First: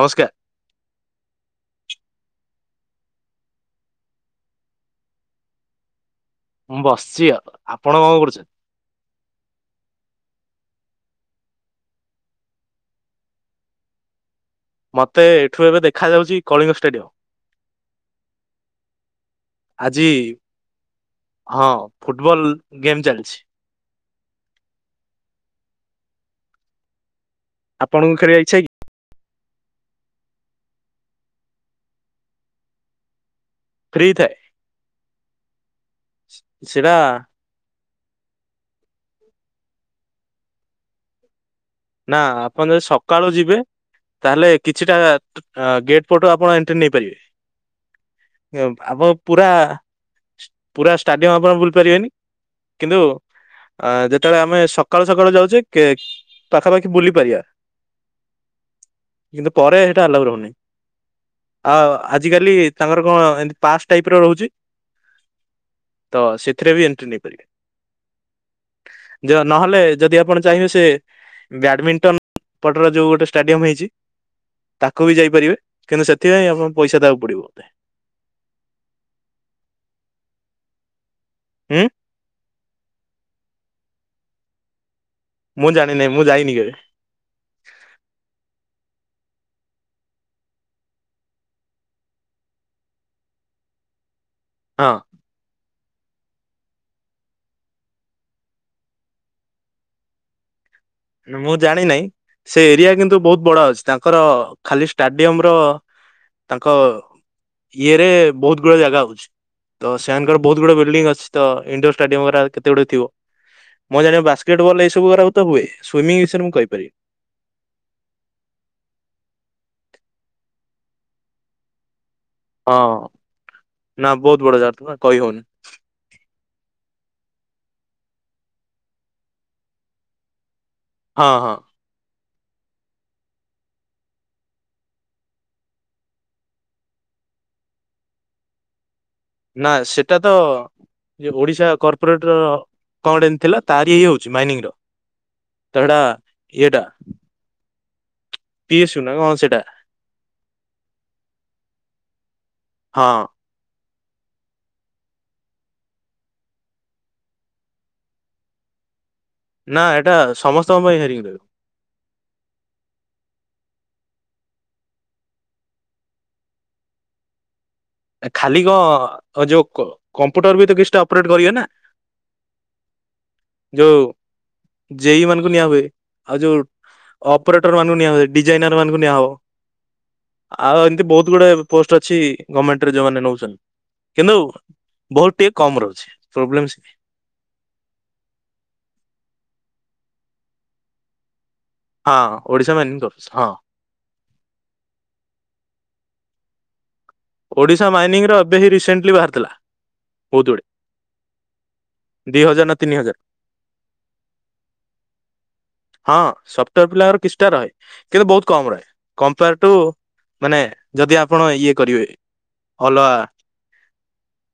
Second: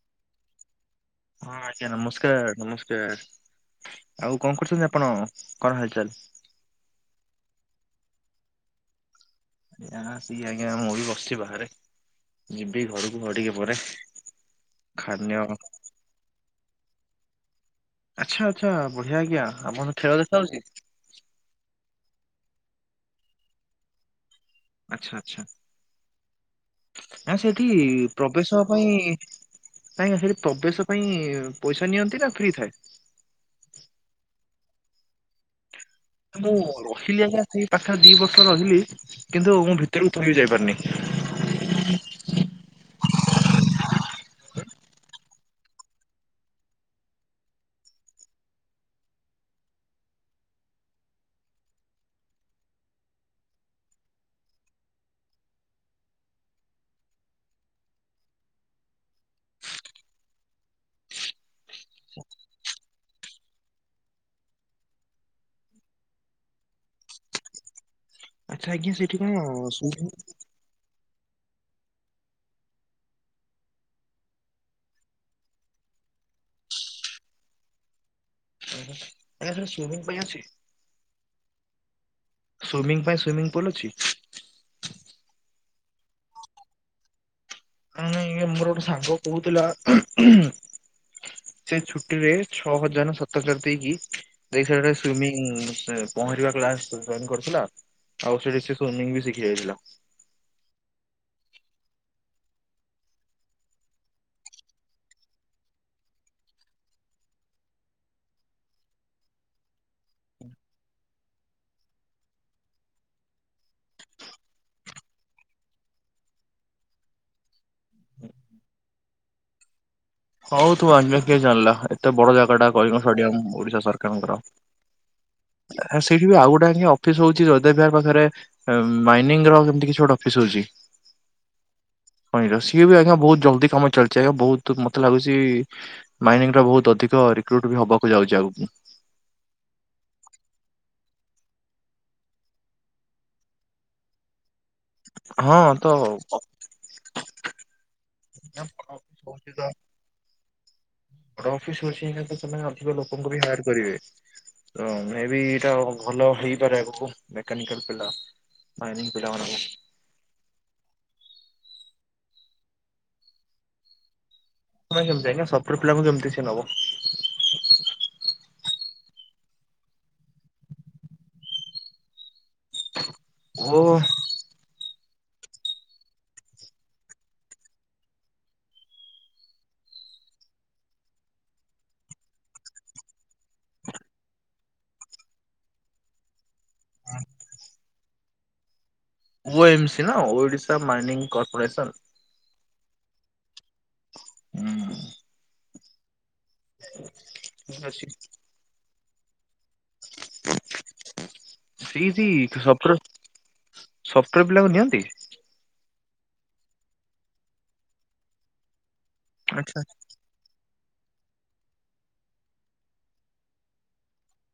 ନମସ୍କାର। ହଁ ଆଜ୍ଞା ନମସ୍କାର ନମସ୍କାର। ଆଉ କଣ କରୁଚନ୍ତି ଆପଣ କଣ ହଲଚାଲ? ମୁଁ ବସିଚି ଆଉ ଆପଣ କଣ କରୁଚନ୍ତି? ଆ ସିଏ ଆଜ୍ଞା ମୁଁ ବି ବସିଚି ବାହାରେ। ଯିବି ଘରକୁ ଆଉ ଟିକେ ପରେ। ମତେ ଖାଦ୍ୟ ଏଠୁ ଏବେ ଦେଖାଯାଉଚି କଳିଙ୍ଗ ଷ୍ଟାଡିୟମ। ଆଚ୍ଛା ଆଚ୍ଛା ବଢିଆ ଆଜ୍ଞା ଆମ ଆଜି ଖେଳ ଦେଖା ଯାଉଚି? ଫୁଟବଲ୍ ଗେମ୍ ଚାଲିଚି। ଆଛା ଆଛା ନା ସେଠି ଆପଣଙ୍କୁ ଖେଳିବା ଇଚ୍ଛା ପ୍ରବେଶ କି? ପାଇଁ ନାଇଁ ସେଠି ପ୍ରବେଶ ପାଇଁ ପଇସା ନିଅନ୍ତି ନା ଫ୍ରି ଥାଏ? ଫ୍ରୀ ଥାଏ। ମୁଁ ସେଟା ରହିଲି [unintelligible] ପାଖରେ ଦି ବର୍ଷ ରହିଲି କିନ୍ତୁ ମୁଁ ଭିତରକୁ ଥରେ ବି ଯାଇପାରିନି। ନା ଆପଣ ଯଦି ସକାଳୁ ଯିବେ ତାହେଲେ କିଛିଟା ଗେଟ୍ ପଟ ଆପଣ ଏଣ୍ଟ୍ରି ନେଇପାରିବେ। ଆପଣ ପୁରା ପୁରା ଷ୍ଟାଡିୟମ ଆପଣ ବୁଲି ପାରିବେନି କିନ୍ତୁ ଯେତେବେଳେ ଆମେ ସକାଳୁ ସକାଳୁ ଯାଉଚେ ପାଖାପାଖି ବୁଲି ପାରିବା କିନ୍ତୁ ପରେ ହେଇଟା ଆଲାଉ ରୋହୁନି ଆଉ ଆଜି କାଲି ତାଙ୍କର କଣ ଏମ ପାଷ୍ଟ ଟାଇପର ରୋହୁଚି। ତ ସେଥିରେ ବି ଏଣ୍ଟ୍ରି ନେଇପାରିବେ। ଆଚ୍ଛା ଆଜ୍ଞା ସେଇଠି କଣ ଯ ନହେଲେ ସୁଇମିଂ ଯଦି ଆପଣ ଚାହିଁବେ ସେ ବ୍ୟାଡମିଣ୍ଟନ ପଟର ଯୋଉ ଗୋଟେ ଷ୍ଟାଡିୟମ ହେଇଚି ତାକୁ ବି ଯାଇପାରିବେ କିନ୍ତୁ ସେଥିପାଇଁ ଆପଣଙ୍କୁ ପଇସା ଦେବାକୁ ପଡିବ ବୋଧେ। ଉଁ ହୁଁ ଏଇରା କଣ ସୁମିଙ୍ଗ ପାଇଁ ଆସଚି? ଉଁ? ସୁଇମିଂ ପାଇଁ ସୁଇମିଂ ପୁଲ ଅଛି? ମୁଁ ଜାଣି ନେଇଁ ମୁଁ ଯାଇନି କେବେ? ମାନେ ମୋର ଗୋଟେ ସାଙ୍ଗ କୋହୁଥିଲା ସେ ଛୁଟି ରେ ଛଅ ହଜଣ ସତକାର ଦେଇକି ହଁ। ଦେଇସାରା ସେ ସୁମିଂ ପହଁରିବା କ୍ଲାସ ଜ-ଜଏନ୍ କରିଥିଲା ଆଉ ସେଠିି ବି ଶିଖି ଯାଇଥିଲା। ମୁଁ ଜାଣିିନେଇଁ ସେ ଏରିଆ କିନ୍ତୁ ବୋହୁତ ବଡ ଅଛି ତାଙ୍କର ଖାଲି ଷ୍ଟାଡିୟମର ତାଙ୍କ ଇଏରେ ବୋହୁତ ଗୁଡେ ଜାଗା ହୋଉଚି। ତ ସେମାନଙ୍କର ବୋହୁତ ଗୁଡେ ବିଲ୍ଡିଙ୍ଗ ଅଛି ତ ଇଣ୍ଡୋର ଷ୍ଟାଡିୟମା କେତେ ଗୁଡେ ଥିବ। ମୁଁ ଜାଣିବା ବାସ୍କେଟ ବଲ୍ ଏଇ ସବୁ ଗୁରାକୁ ତ ହୁଏ। ସ୍ଵିମିଂ ବିଷୟରେ ମୁଁ କହିପାରିବି। ହଉ ତୁ ଅନ୍ୟ କିଏ ଜାଣିଲା ପରେ ଏତେ ବଡ ଜାଗା ଟା ହଁ କଳିଙ୍ଗ ଡିୟମ ଓଡିଶା ନା ସରକାରଙ୍କର ବହୁତ ବଡ ଜାଗା ତ ନା କହି ହଉନି ସେଇଠି ବି ଆଉ ଗୋଟେ ଅଫିସ ହଉଛି ଜୟଦେବ ବିହାର ପାଖରେ ଆଃ ମାଇନିଙ୍ଗ ର ଏ ମିତି କିଛି ଗୋଟେ ଅଫିସ ରହୁଛି। ହଁ ହଁ। ହଇର ସିଏ ବି ଆଜ୍ଞା ବହୁତ ଜଲଦ କାମଲିଛି ଆଜ୍ଞା ବହୁତ ମତେ ଲାଗୁଛି ମାଇନିଂ ଟା ବହୁତ ଅଧିକ ରିକ୍ରୁଟ ବି ହବାକୁ ଯାଉଛି ଆଗକୁ। ନା ସେଟା ତ ଓଡିଶା କର୍ପୋରେଟର କଣ ଥିଲା ତାରି ଇ ହଉଛି ମାଇନିଂ ର ତ ଏଟା ଇଏଟା ପିଏ ଶୁନା କଣ ହଉଛି ସେଟା ଗୋଟେ ଅଫିସ ସେମାନେ ଅଧିକ ହଁ ଲୋକଙ୍କୁ ବି ହାୟାର କରିବେ। ତ ମେ ବି ଏଇଟା ଭଲ ହେଇପାରେ ଆଗକୁ ମେକାନିକାଲ ପିଲା। [unintelligible] ନା ଏଟା ସମସ୍ତଙ୍କ ପାଇଁ ହେରିଙ୍ଗ ରହିବ। କେମତି ଆଜ୍ଞା ସପ୍ଟଓୟାର ପିଲାଙ୍କୁ କେମିତି ସିଏ ନବ ଖାଲି କଣ ଯୋଉ କମ୍ପୁଟର ବି ତ କିଛିଟା ଅପରେଟ କରିବେ ନା। ଓ। ଯୋଉ ଜେଇ ମାନଙ୍କୁ ନିଆ ହୁଏ ଆଉ ଯୋଉ ଅପରେଟର ମାନଙ୍କୁ ନିଆ ଡିଜାଇନର ମାନଙ୍କୁ ନିଆହବ। ଆଉ ଏମତି ବହୁତ ଗୁଡ଼ାଏ ପୋଷ୍ଟ ଅଛି ଗର୍ମେଣ୍ଟ ରେ ନଉଚନ୍ତି କିନ୍ତୁ ବହୁତ ଟିକେ କମ ରହୁଛି ପ୍ରୋବ୍ଲେ ହଁ। ଓ ଏମ ସି ନା ଓଡିଶା ମାଇନିଂ କର୍ପୋରେସନ ହଁ ଓଡିଶା ମାଇନିଙ୍ଗ ଅଫିସ ହଁ। ହୁଁ। ହ। ଓଡ଼ିଶା ମାଇନିଂର ଏବେ ହିଁ ରିସେଣ୍ଟଲି ବାହାରିଥିଲା ବହୁତ ଗୁଡେ। ସେଇଟି ଦି ହଜାର ନା ସଫ୍ଟାର ତିନି ହଜାର ସଫ୍ଟାର ପିଲାକୁ ନିଅନ୍ତି? ହଁ ସଫ୍ଟାର ପିଲାଙ୍କର କିଛି ଟା ରହେ କିନ୍ତୁ ବହୁତ କମ ରହେ। କମ୍ପେୟାର ଟୁ ଆଚ୍ଛା ମାନେ ଯଦି ଆପଣ ଇଏ କରିବେ। ଅଲଗା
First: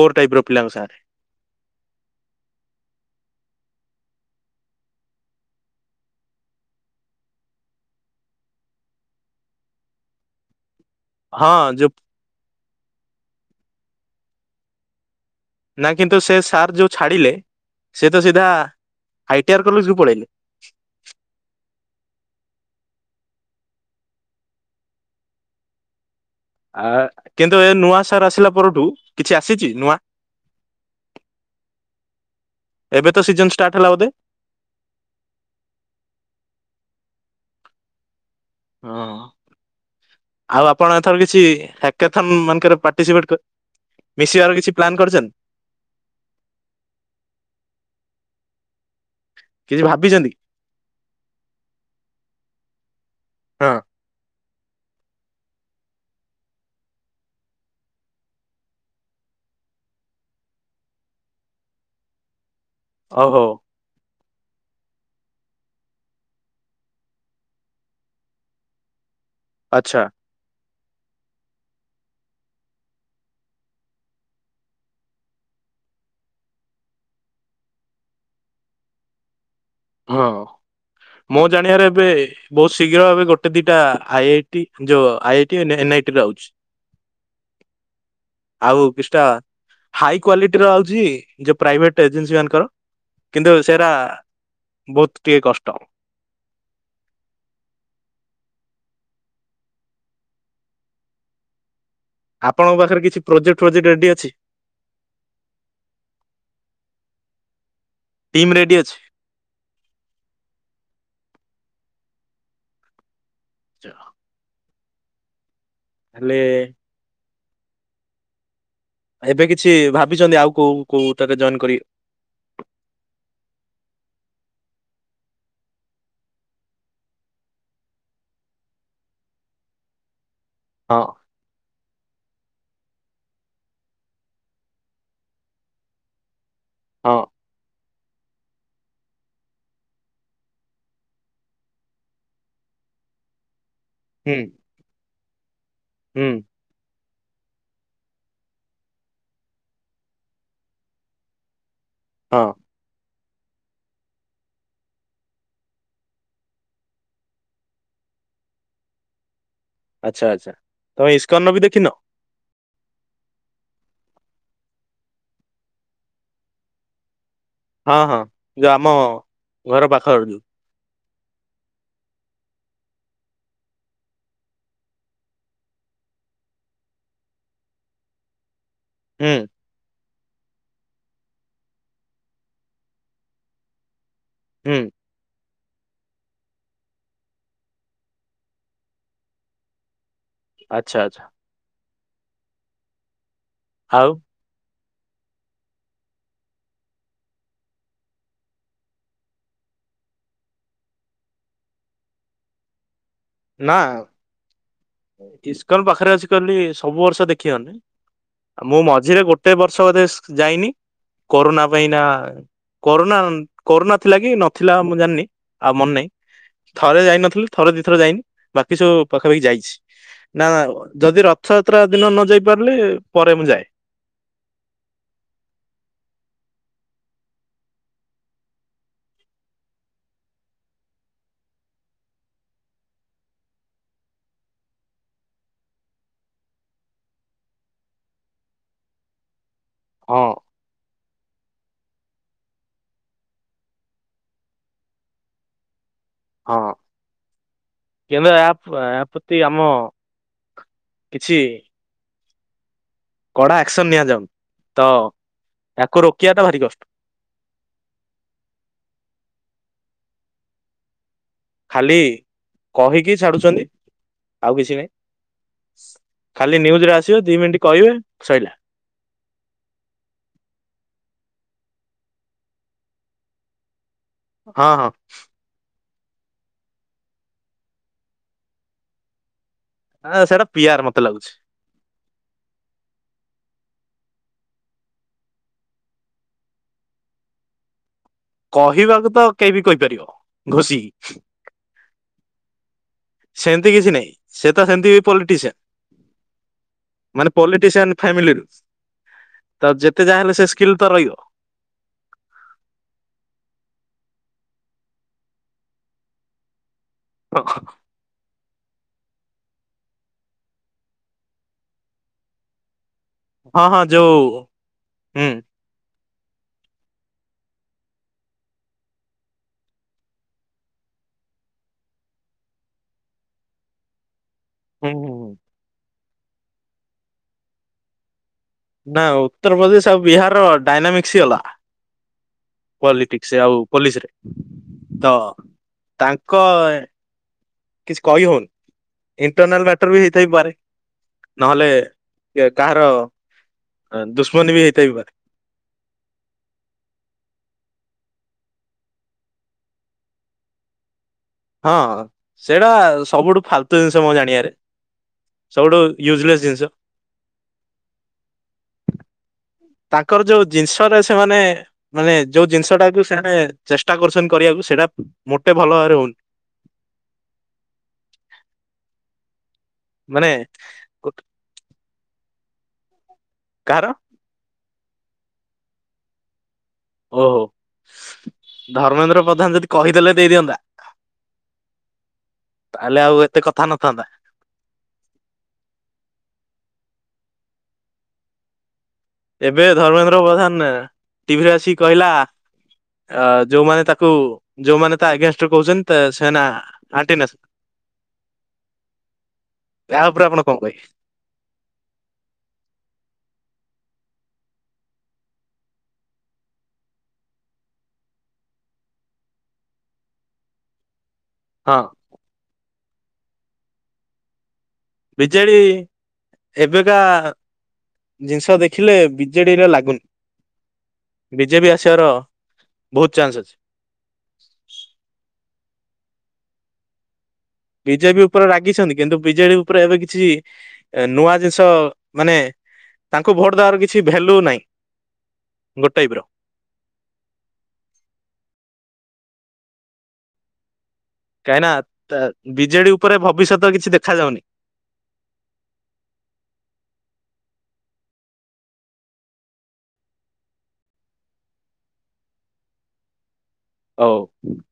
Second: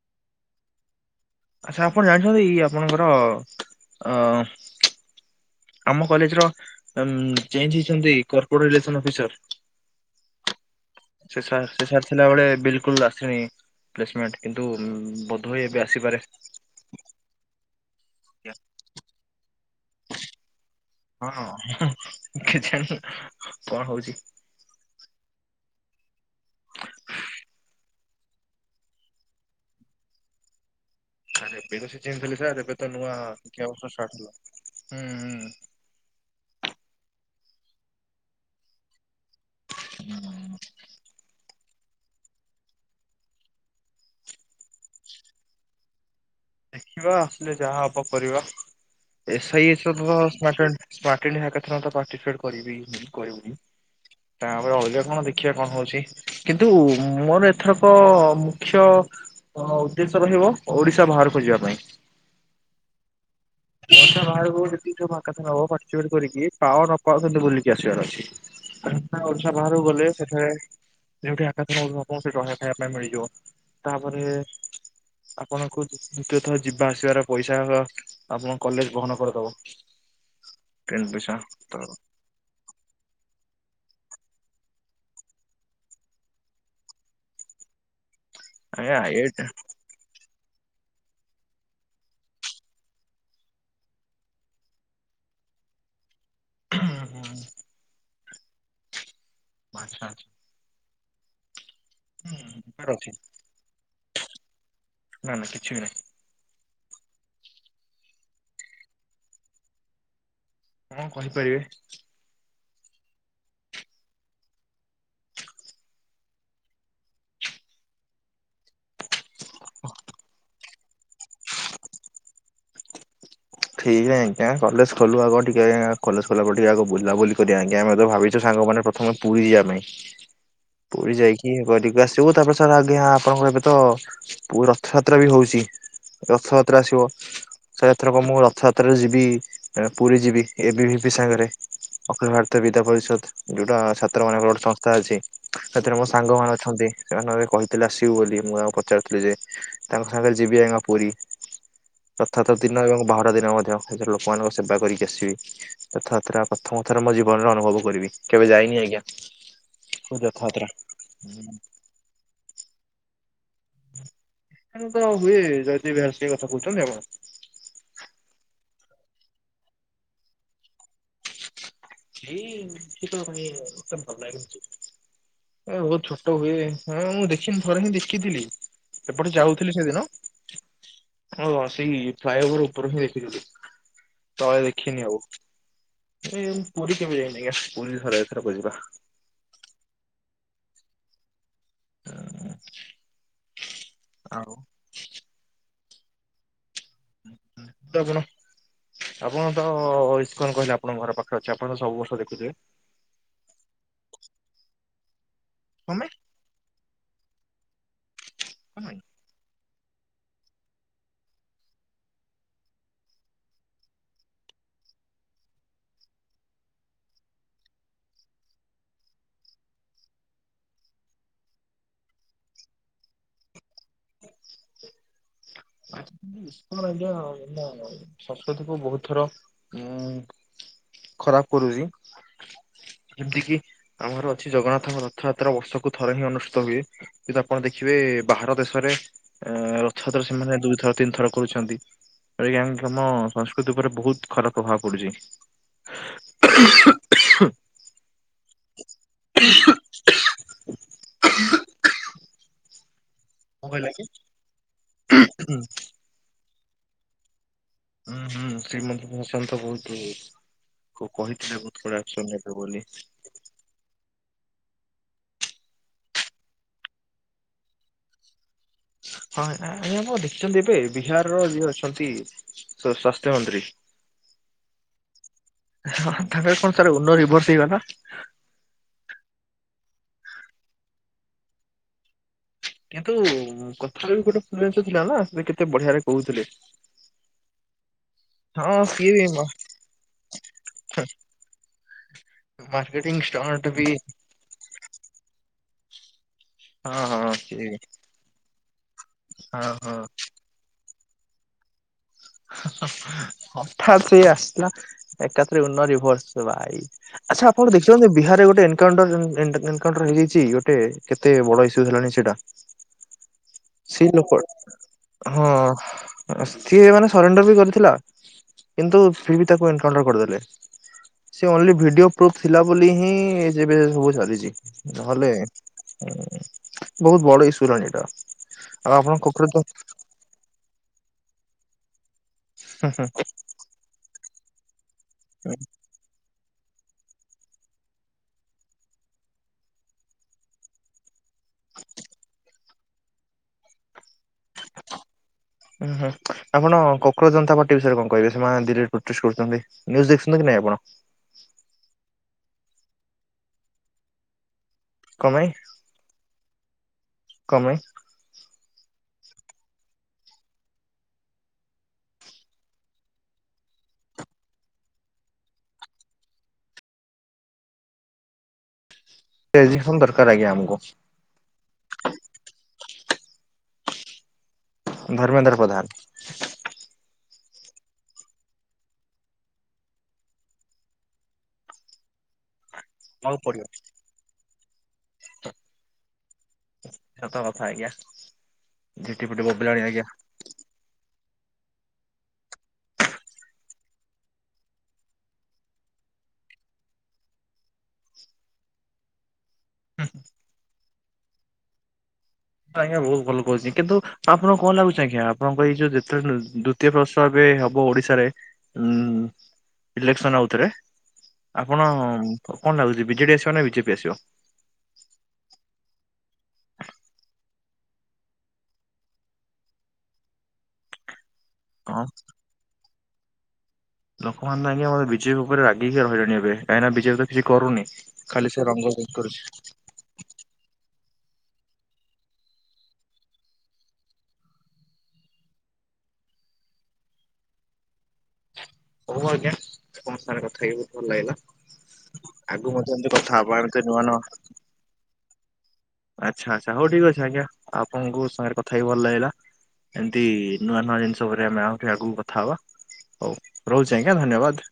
କୋର୍ ଟାଇପ ର ପିଲା ଙ୍କ ସାଙ୍ଗରେ। ଆଛା ଆପଣ ଜାଣିଛନ୍ତି ଇ ଆପଣଙ୍କର ଅ ଆମ କଲେଜ ର ଚେଞ୍ଜ ହେଇଛନ୍ତି କର୍ପୋଟରିଲେସନ ଅଫିସର। [unintelligible] ସେ ହଁ ସାର୍ ସେ ଯୋଉ ସାର୍ ଥିଲା ବଳେ ବିଲକୁଲ ଆସିନି ପ୍ଲେସମେଣ୍ଟ କିନ୍ତୁ ବୋଧହୁଏ ଏବେ ନା ଆସିପାରେ କିନ୍ତୁ ସେ ସାର୍ ଯୋଉ ଛାଡିଲେ ସେ ତ ସିଧା ଆଇଟିଆର କଲେଜକୁ ପଳେଇଲେ ହଁ କେଜାଣି କଣ ହଉଛି? ଆ କିନ୍ତୁ ଏ ନୂଆ ସାର୍ ଆସିଲା ପରଠୁ କିଛି ଆସିଚି ନୂଆ? ଆ ଏବେ ତ ସେ ଚେଞ୍ଜ ଲି ସାର୍ ଏବେ ତ ନୂଆ କିର୍ଷ ଷ୍ଟାର୍ଟ ଥିଲା। ହୁଁ ହୁଁ। ହଁ ଆଉ ଆପଣ ଏଥର କିଛି କେଥନ ମାନଙ୍କର ପାର୍ଟିସିପେଟ ମିଶିବାର କିଛି ପ୍ଲାନ୍ କରିଛନ୍ତି? ଦେଖିବା ଆସିଲେ ଯାହା ହବ କରିବା। ଏସ୍ ଆଇ କିଛି ଏସ୍ ଭବ ଭାବିଛନ୍ତି [unintelligible] ପାଟିସିପେଟ୍ କରିବି ହିଁ କରିବି। ହଁ ତାପରେ ଅଲଗା କଣ ଦେଖିବା କଣ ହଉଛି କିନ୍ତୁ ମୋର ଏଥରକ ମୁଖ୍ୟ ଉଦ୍ଦେଶ୍ୟ ରହିବ ଓଡିଶା ବାହାରକୁ ଯିବା ପାଇଁ। ଓ ହୋ। ଓଡ଼ିଶା ବାହାରକୁ ଯଦି [unintelligible] ପାଟିସିପେଟ୍ କରିକି ପାଅ ନପାଅ କିନ୍ତୁ ବୁଲିକି ଆସିବାର ଅଛି। ଓଡ଼ିଶା ବାହାରକୁ ଆଚ୍ଛା ଗଲେ ସେଠାରେ ଯୋଉଠି ଆକାଶ ଆପଣ ସେଇଠୁ ଆ ଖାଇବା ପାଇଁ ମିଳିଯିବ ତାପରେ ଆପଣଙ୍କୁ ଦ୍ଵିତୀୟ ଥର ଯିବା ଆସିବାର ପଇସା ଆପଣ କଲେଜ ବହନ କରିଦବ। ହଁ ଟ୍ରେନ ପଇସା ମୋ ତ ଜାଣିବାରେ ଏବେ ବହୁତ ଶୀଘ୍ର ଭାବେ ଗୋଟେ ଦିଟା ଆଇ ଆଇ ଟି ଯୋଉ I I T N I T ରୁ ଆଉଚି। ଆଉ ଆଜ୍ଞା କିଛିଟା ଏଇଟା ହାଇ କ୍ଵାଲି ଟିର ଆଉଚି ଯୋଉ ପ୍ରାଇଭେଟ ଏଜେନ୍ସି ମାନଙ୍କର କିନ୍ତୁ ସେଇଟା ବୋହୁତ ଟିଏ କଷ୍ଟ। ହଁ ହଁ। ଆଚ୍ଛା ଆଚଛା। ଆପଣଙ୍କ ପାଖରେ ଅଛି କିଛି ପ୍ରୋଜେକ୍ଟ ଫୋଜେକ୍ଟ ରେଡି ଅଛି। ନା ନା କିଛି ବି ନାହିଁ ଟିମ୍ ରେଡି ଅଛି। ହଣ କହିପାରିବେ ଆଛ। ଆଲେ ଏବେ କିଛି ଭାବିଛନ୍ତି ଆଉ କୋଉ କୋଉ ତାକ ଜଏନ୍ କର ଠିକ ଆଜ୍ଞା କଲେଜ ଖଲୁ ଆ ଟିକେ କଲେଜ କଲା ପରେ ଟିକେ ଆ ବୁଲାବୁଲି କରିବା ଆଜଞାମେ ଭାବୁଙ୍ଗ ମାନେ ପ୍ରଥମେ ପୁରୀ ଯିବା ପାଇଁ ହଁ ପୁରୀ ଯାଇକି। ଆସିବୁ ତାପରେ ସାର୍ା ଆଜ୍ଞା ଆପଣଙ୍କର ଏବେ ତ ରଥଯାତ୍ରା ବି ହଉଛି ରଥ। ଆସିବ ହଁ ସେ ାତରେ ଯିବି ପୁରୀ ଯିବି ଏବେ ବି ସାଙ୍ଗରେ ଅଖିଳ ଭାରତୀୟ ବିଦ୍ୟା ପରିଷଦୁ ଗ ଛାତ୍ର ହୁଁ ମାନଙ୍କର ଗୋଟେ ସଂସ୍ଥା ଅଛି ସେଥିରେ ମୋ ସାଙ୍ଗ ହୁଁ ମାନ ଅଛନ୍ତି ସେମାନଙ୍କ କହିଥିଲେ ଆସିବୁ ବୋଲି ମୁଁ ତାଙ୍କୁ ପଚାରୁଥିଲି ଯେ ତାଙ୍କ ସାଙ୍ଗରେ ଯିବି ଆଜ୍ଞା ପୁରୀ ହଁ ଯଥଥ ଦିନ ଏବଂ ବାହାର ଖଟ ଦିନ ମଧ୍ୟ ସେଥିରେ ଲୋକମାନଙ୍କ ସେବା କରିକି ଆସିବି ଯଥାଯାତ୍ରା ପ୍ରଥମ ଥର ମୋ ଜୀବନରେ ଅନୁଭବ କରିବି। କେବେଜାାଇ ନି ହେଗ। ଆଚଛା ଆଚ୍ଛା ତମେ ଇସ୍କନ ବି ଦେଖିନ ତ ହୁଏ ଜୟଦୀବ ବିହ ସେ କଥା କହୁଛନ୍ତି ଆପଣ ହଁ ହଁ ଯଉ ଆମ ଘର ପାଖ ଯୁ ଏ ସେିକ ପାଇଁ ଉତମ ଭବୁ ଏ ବହୁତ ଛୋଟ ହୁଏ ହଁ ମୁଁ ଦେଖିନି ଥରେ ହିଁ ଦେଖିଥିଲି। ଏପଟେ ହୁଁ ଯାଉଥିଲି ସେଦିନ ହଁ ସେଇ ଫ୍ଲାଇ ଓଭର ଉପର ହିଁ ଦେଖିଥିଲୁ ତଳେ ହୁଁ ଦେଖିନି ଆଉ। ପୁରୀ କେମିତି ଯାଇନି ଆଜ୍ଞା ପୁରୀ ଥର ଏଥରେ ବଜିବା ଆଚ୍ଛା ଆଚ୍ଛା। ହ ଆଉ। କଣ ଆପଣ ତ ଇସ୍କନ କହିଲେ ଆପଣଙ୍କ ଘର ପାଖରେ ଅଛି ଆପଣ ତ ସବୁ ବର୍ଷ ଦେଖିଥିବେ। ନା ଇସ୍କନ ତମେ ପାଖରେ ଆସି କିଲ। ସବୁ ବର୍ଷ ଦେଖିବନି ଆଉ ମୁଁ ତମେ ମଝିରେ ଗୋଟେ ବର୍ଷ ବୋଧେ ଯାଇନି କରୋନା ପାଇଁ ନା କରୋନା କରୋନା ଥିଲା କି ନଥିଲା ମୁଁ ଜାଣିନି ଆଉ ମନେ ନାହିଁ ଥରେ ଯାଇନଥିଲି ଥରେ ଦି ଥର ଯାଇନି ବାକି ସବୁ ପାଖାପାଖି ଯାଇଛି ନା ନା ଯଦି ରଥଯାତ୍ରା ଦିନ ନ ଯାଇ ପାରିଲି ପରେ ମୁଁ ଯାଏ। ଆଜ୍ଞା ସରସ୍ଵତୀ କୁ ବହୁତ ଥର ଉ ଖରାପ କରୁଛି ଯେମିତି କିି ଆମର ଅଛି ଜଗନ୍ନାଥଙ୍କ ରଥଯାତ୍ରା ବର୍ଷକୁ ଥରେ ହିଁ ଅନୁଷ୍ଠିତ ହୁଏ ଯି ଆପଣ ଦେଖିବେ ଏ ବାହାର ଦେଶରେ ଅ ହଁ ରଥଯାତ୍ରା ସେମାନେ ଦୁଇଥର ତିନିଥର କରୁଛନ୍ତି। ଏଇ ଆମ ସଂସ୍କୃତି ଉପରେ ବହୁତ ଖରାପ ପ୍ରଭାବ ପଡୁଛି। ହଁ କିନ୍ତୁ ଏହା ପ୍ରତି ଆମ କିଛି କଡା କଣ ଆକ୍ସନ କହିଲେ କି ନିଆଯାଉ ତ ତାକୁ ରୋକିବା ତ ଭାରି କଷ୍ଟ ହୁଁ ହୁଁ ଶ୍ରୀମନ୍ଦିର ମସନ ତ ବହୁତ କହିଥିଲେ ବହୁତ ଖାଲି କଡ଼ା ଆକ୍ସନ ନେବେ ବୋଲି କହିକି ଛାଡୁଛନ୍ତି ଆଉ କିଛି ନାଇଁ ଖାଲି ନ୍ୟୁଜରେ ଆସିବେ ଦି ମିନଟି କହିବେ ସଇଲା। କଣ ହେଲା ଆଜ୍ଞା ମୋ ଡିଟେଲ ଦେଇପାରିବେ କି ବିହାରର ଯିଏ ଅଛନ୍ତି ସ୍ଵାସ୍ଥ୍ୟ ମନ୍ତ୍ରୀ। ହଁ ହଁ। ହଁ ତାଙ୍କର କଣ ସାର ଉନର ରିଭର୍ସ ହେଇଗଲା। ଆ ସେଇଟା ପି ଆର ମତେ ଲାଗୁଛି। କିନ୍ତୁ କଥା ରେ ବି ଗୋଟେ ପ୍ରୟାସ ଥିଲା ନା ସେ କେତେ ବଢିଆ ରେ କହୁଥିଲେ। ହଁ କହିବାକୁ ସିଏ ତ କେହି ବି କହିପାରିବ ଘୋଷିକି। ମାର୍କେଟ। ସେମିତି କିଛି ନାହିଁ ସେ ତ ସେମିତି ବି ପଲିଟିସିଆନ୍। ହଁ ମାନେ ହଁ ସିଏ ବି ପଲିଟିସିଆନ ଫ୍ୟାମିଲିରୁ ତ ହଁ ହଁ ଯେତେ ଯାହା ହେଲେ ସେ ସ୍କିଲ ତ ରହିବ। ହଠାତ୍ ସେଇ ଆସିଲା ଏକାଥରେ ଉନର ରିଭର୍ସ ରେ ଭାଇ। ଆଚ୍ଛା ଆପଣ ଦେଖିଛନ୍ତି ବିହାରରେ ଗୋଟେ। ଏନକୋଣ୍ଟର ଜ ଏନ ଏନ ଏନକୋଣ୍ଟର ହେଇଯାଇଚି ଗୋଟେ କେତେ ବଡ ଇସୂଜ ହେଲାଣି ସେଇଟା। ହଁ ହଁ ସେଇ ଯୋଉ ଲୋକ ହୁଁ। ହଁ ସ୍ତ୍ରୀ ହେବେନା। ସରେଣ୍ଡର ବି କରିଥିଲା କିନ୍ତୁ ଫିରବି ତାକୁ ଏନକାଣ୍ଟର କରିଦେଲେ। ସେ ଓନଲି ଭିଡିଓ ପ୍ରୁଫ୍ ଥିଲା ବୋଲି ହିଁ ଯେବେ ସବୁ ଚାଲିଛି। ହୁଁ ହୁଁ ହୁଁ। ନହେଲେ ବହୁତ ବଡ ଇସୁ ହେଲାଣି ଏଇଟା। ଆଉ ନା ଆପଣ କୋକରୋଚ ଉତ୍ତରପ୍ରଦେଶ ଆଉ ବିହାର ର ଡାଇନାମିକ୍ସ ଇ ଅଲଗା। ହୁଁ ହୁଁ ପୋଲିଟିକ୍ସ ଆଉ ପଲିସିରେ ତ ତାଙ୍କ। କ ଏ କିଛି କହି ହଉନି ଇଣ୍ଟରନାଲ ମ୍ୟାଟର ବି ହେଇଥାଇ ପରେ। ନ ହେଲେ କିଏ କାହାର। ଦୁଶ୍ମନୀ ବି ହେଇଥାଇ ପାରେ ହୁଁ ହୁଁ ଆପଣ କୋକରୋଜ ଜନତା ପାର୍ଟି ବିଷୟରେ କଣ। କହିବେ ସେମାନେ ଧୀରେ ସେ ପ୍ରତିଶୋଧ କରୁଛନ୍ତି ନ୍ୟୁଜ ଦେଖୁଛନ୍ତି କି ନାଇଁ ଆପଣ। ହଁ ସେଇଟା ସବୁଠୁ ଫାଲତୁ ଜିନିଷ ମୁଁ ଜାଣିବାରେ। କଣ ପାଇଁ ସବୁଠୁ ୟୁଜଲେସ୍ ଜିନିଷ। କଣ ପାଇଁ। ତାଙ୍କର ଯୋଉ ଜିନିଷ ରେ ସେମାନେ ମାନେ ଯୋଉ ଜିନିଷ ଟାକୁ ସେମାନେ ଚେଷ୍ଟା କରୁଛନ୍ତି କରିଆକୁ। ସେଇଟା ମୋଟେ ଭଲ ଭାବରେ ହଉନି। ରେଜିଗନେସନ ମାନେ ଦରକାର ଆଜ୍ଞା ଆମକୁ। କାହାର। ଧର୍ମେନ୍ଦ୍ର ପ୍ରଧାନ। ଓହୋ ଧର୍ମେନ୍ଦ୍ର ପ୍ରଧାନ ଯଦି କହିଦେଲେ ଦେଇଦିଅନ୍ତା। [inaudible] ତାହେଲେ ଆଉ ହଉ ଏତେ ପଡିବ କଥା ନଥାନ୍ତା। ସତ କଥା ଆଜ୍ଞା। ଝିଟି ପିଟି ଏବେ ବୋବେଇଲାଣି ଆଜ୍ଞା। ଧର୍ମେନ୍ଦ୍ର ପ୍ରଧାନ ଟିଭିରେ ଆସି କହିଲା। ଅ ଯୋଉମାନେ ତାକୁ ଯୋଉମାନେ ତା ଆଗେନଷ୍ଟ ରେ କହୁଛନ୍ତି ସେମାନେ ଆଣ୍ଟି ନେସ - [inaudible] ୟା ଉପରେ ଆପଣ କଣ କହିବେ। ଆଜ୍ଞା ବହୁତ ଭଲ କହୁଛି କିନ୍ତୁ ଆପଣ ଙ୍କୁ କଣ ଲାଗୁଛି ଆଜ୍ଞା ଆପଣଙ୍କ ଏଇ ଯୋଉ ଯେତେ ବେଳେ ଦ୍ୱିତୀୟ ବର୍ଷ ଏବେ ଏବେ ହବ ଓଡିଶା ରେ ଇଲେକ୍ସନ ଆଉଥରେ। ହଁ ଆପଣ କଣ ଲାଗୁଛି ବିଜେଡି ଆସିବ ନା ବିଜେପି ଆସିବ। ବିଜେଡି ଏବେକା। ଜିନିଷ ଦେଖିଲେ ବିଜେଡିରେ ଲାଗୁନି। ବିଜେପି ଆସିବାର ବହୁତ ଚାନସ୍ ଅଛି। ଲୋକ ମାନେ ବି ଆମର ବିଜେପି ଉପରେ ରାଗିକି ରହିଲେଣି ଏଵେ। କାହିଁକି ନା ବିଜେପି। କିଛି କରୁନି। ବିଜେପି ଉପରେ ଖାଲି ସେ ରଙ୍ଗ ରାଗିଛନ୍ତି ୟୁଜ କିନ୍ତୁ କରୁଛି ବିଜେଡି ଉପରେ ଏବେ କିଛି ନୂଆ ଜିନିଷ ମାନେ ତାଙ୍କୁ ଭୋଟ ଦବାର କିଛି ଭ୍ୟାଲୁ ନାହିଁ। ଗୋ ଟାଇପ୍ ର [unintelligible] ହୋଉ ଆଜ୍ଞା ତମ ସାଙ୍ଗରେ କଥା ହେଇକି ବୋ ଭଲ ଲାଗିଲା କାହିଁକି ନା ଆଗକୁ ବିଜେଡି ମଧ୍ୟ ଏମିତି ଉପରେ କଥା ହବା ଭବିଷ୍ୟତ ଆମିତି କିଛି ନୁଆ ଦେଖା ନୁଆ ଯାଉନି ଆଚ୍ଛା ଆଚ୍ଛା ହଉ ଠିକ୍ ଅଛି ଆଜ୍ଞା ଆପଣଙ୍କୁ ସାଙ୍ଗରେ କଥା ହେଇ ଭଲ ଲାଗିଲା। ଏମତି ନୂଆ ନୂଆ ଜିନିଷ ଉପରେ ଆମେ ଆହୁରି ଆଗକୁ କଥା ହବା ହୋଉ। ରହୁଚି ଆଜ୍ଞା ହଉ। ଧନ୍ୟବାଦ୍।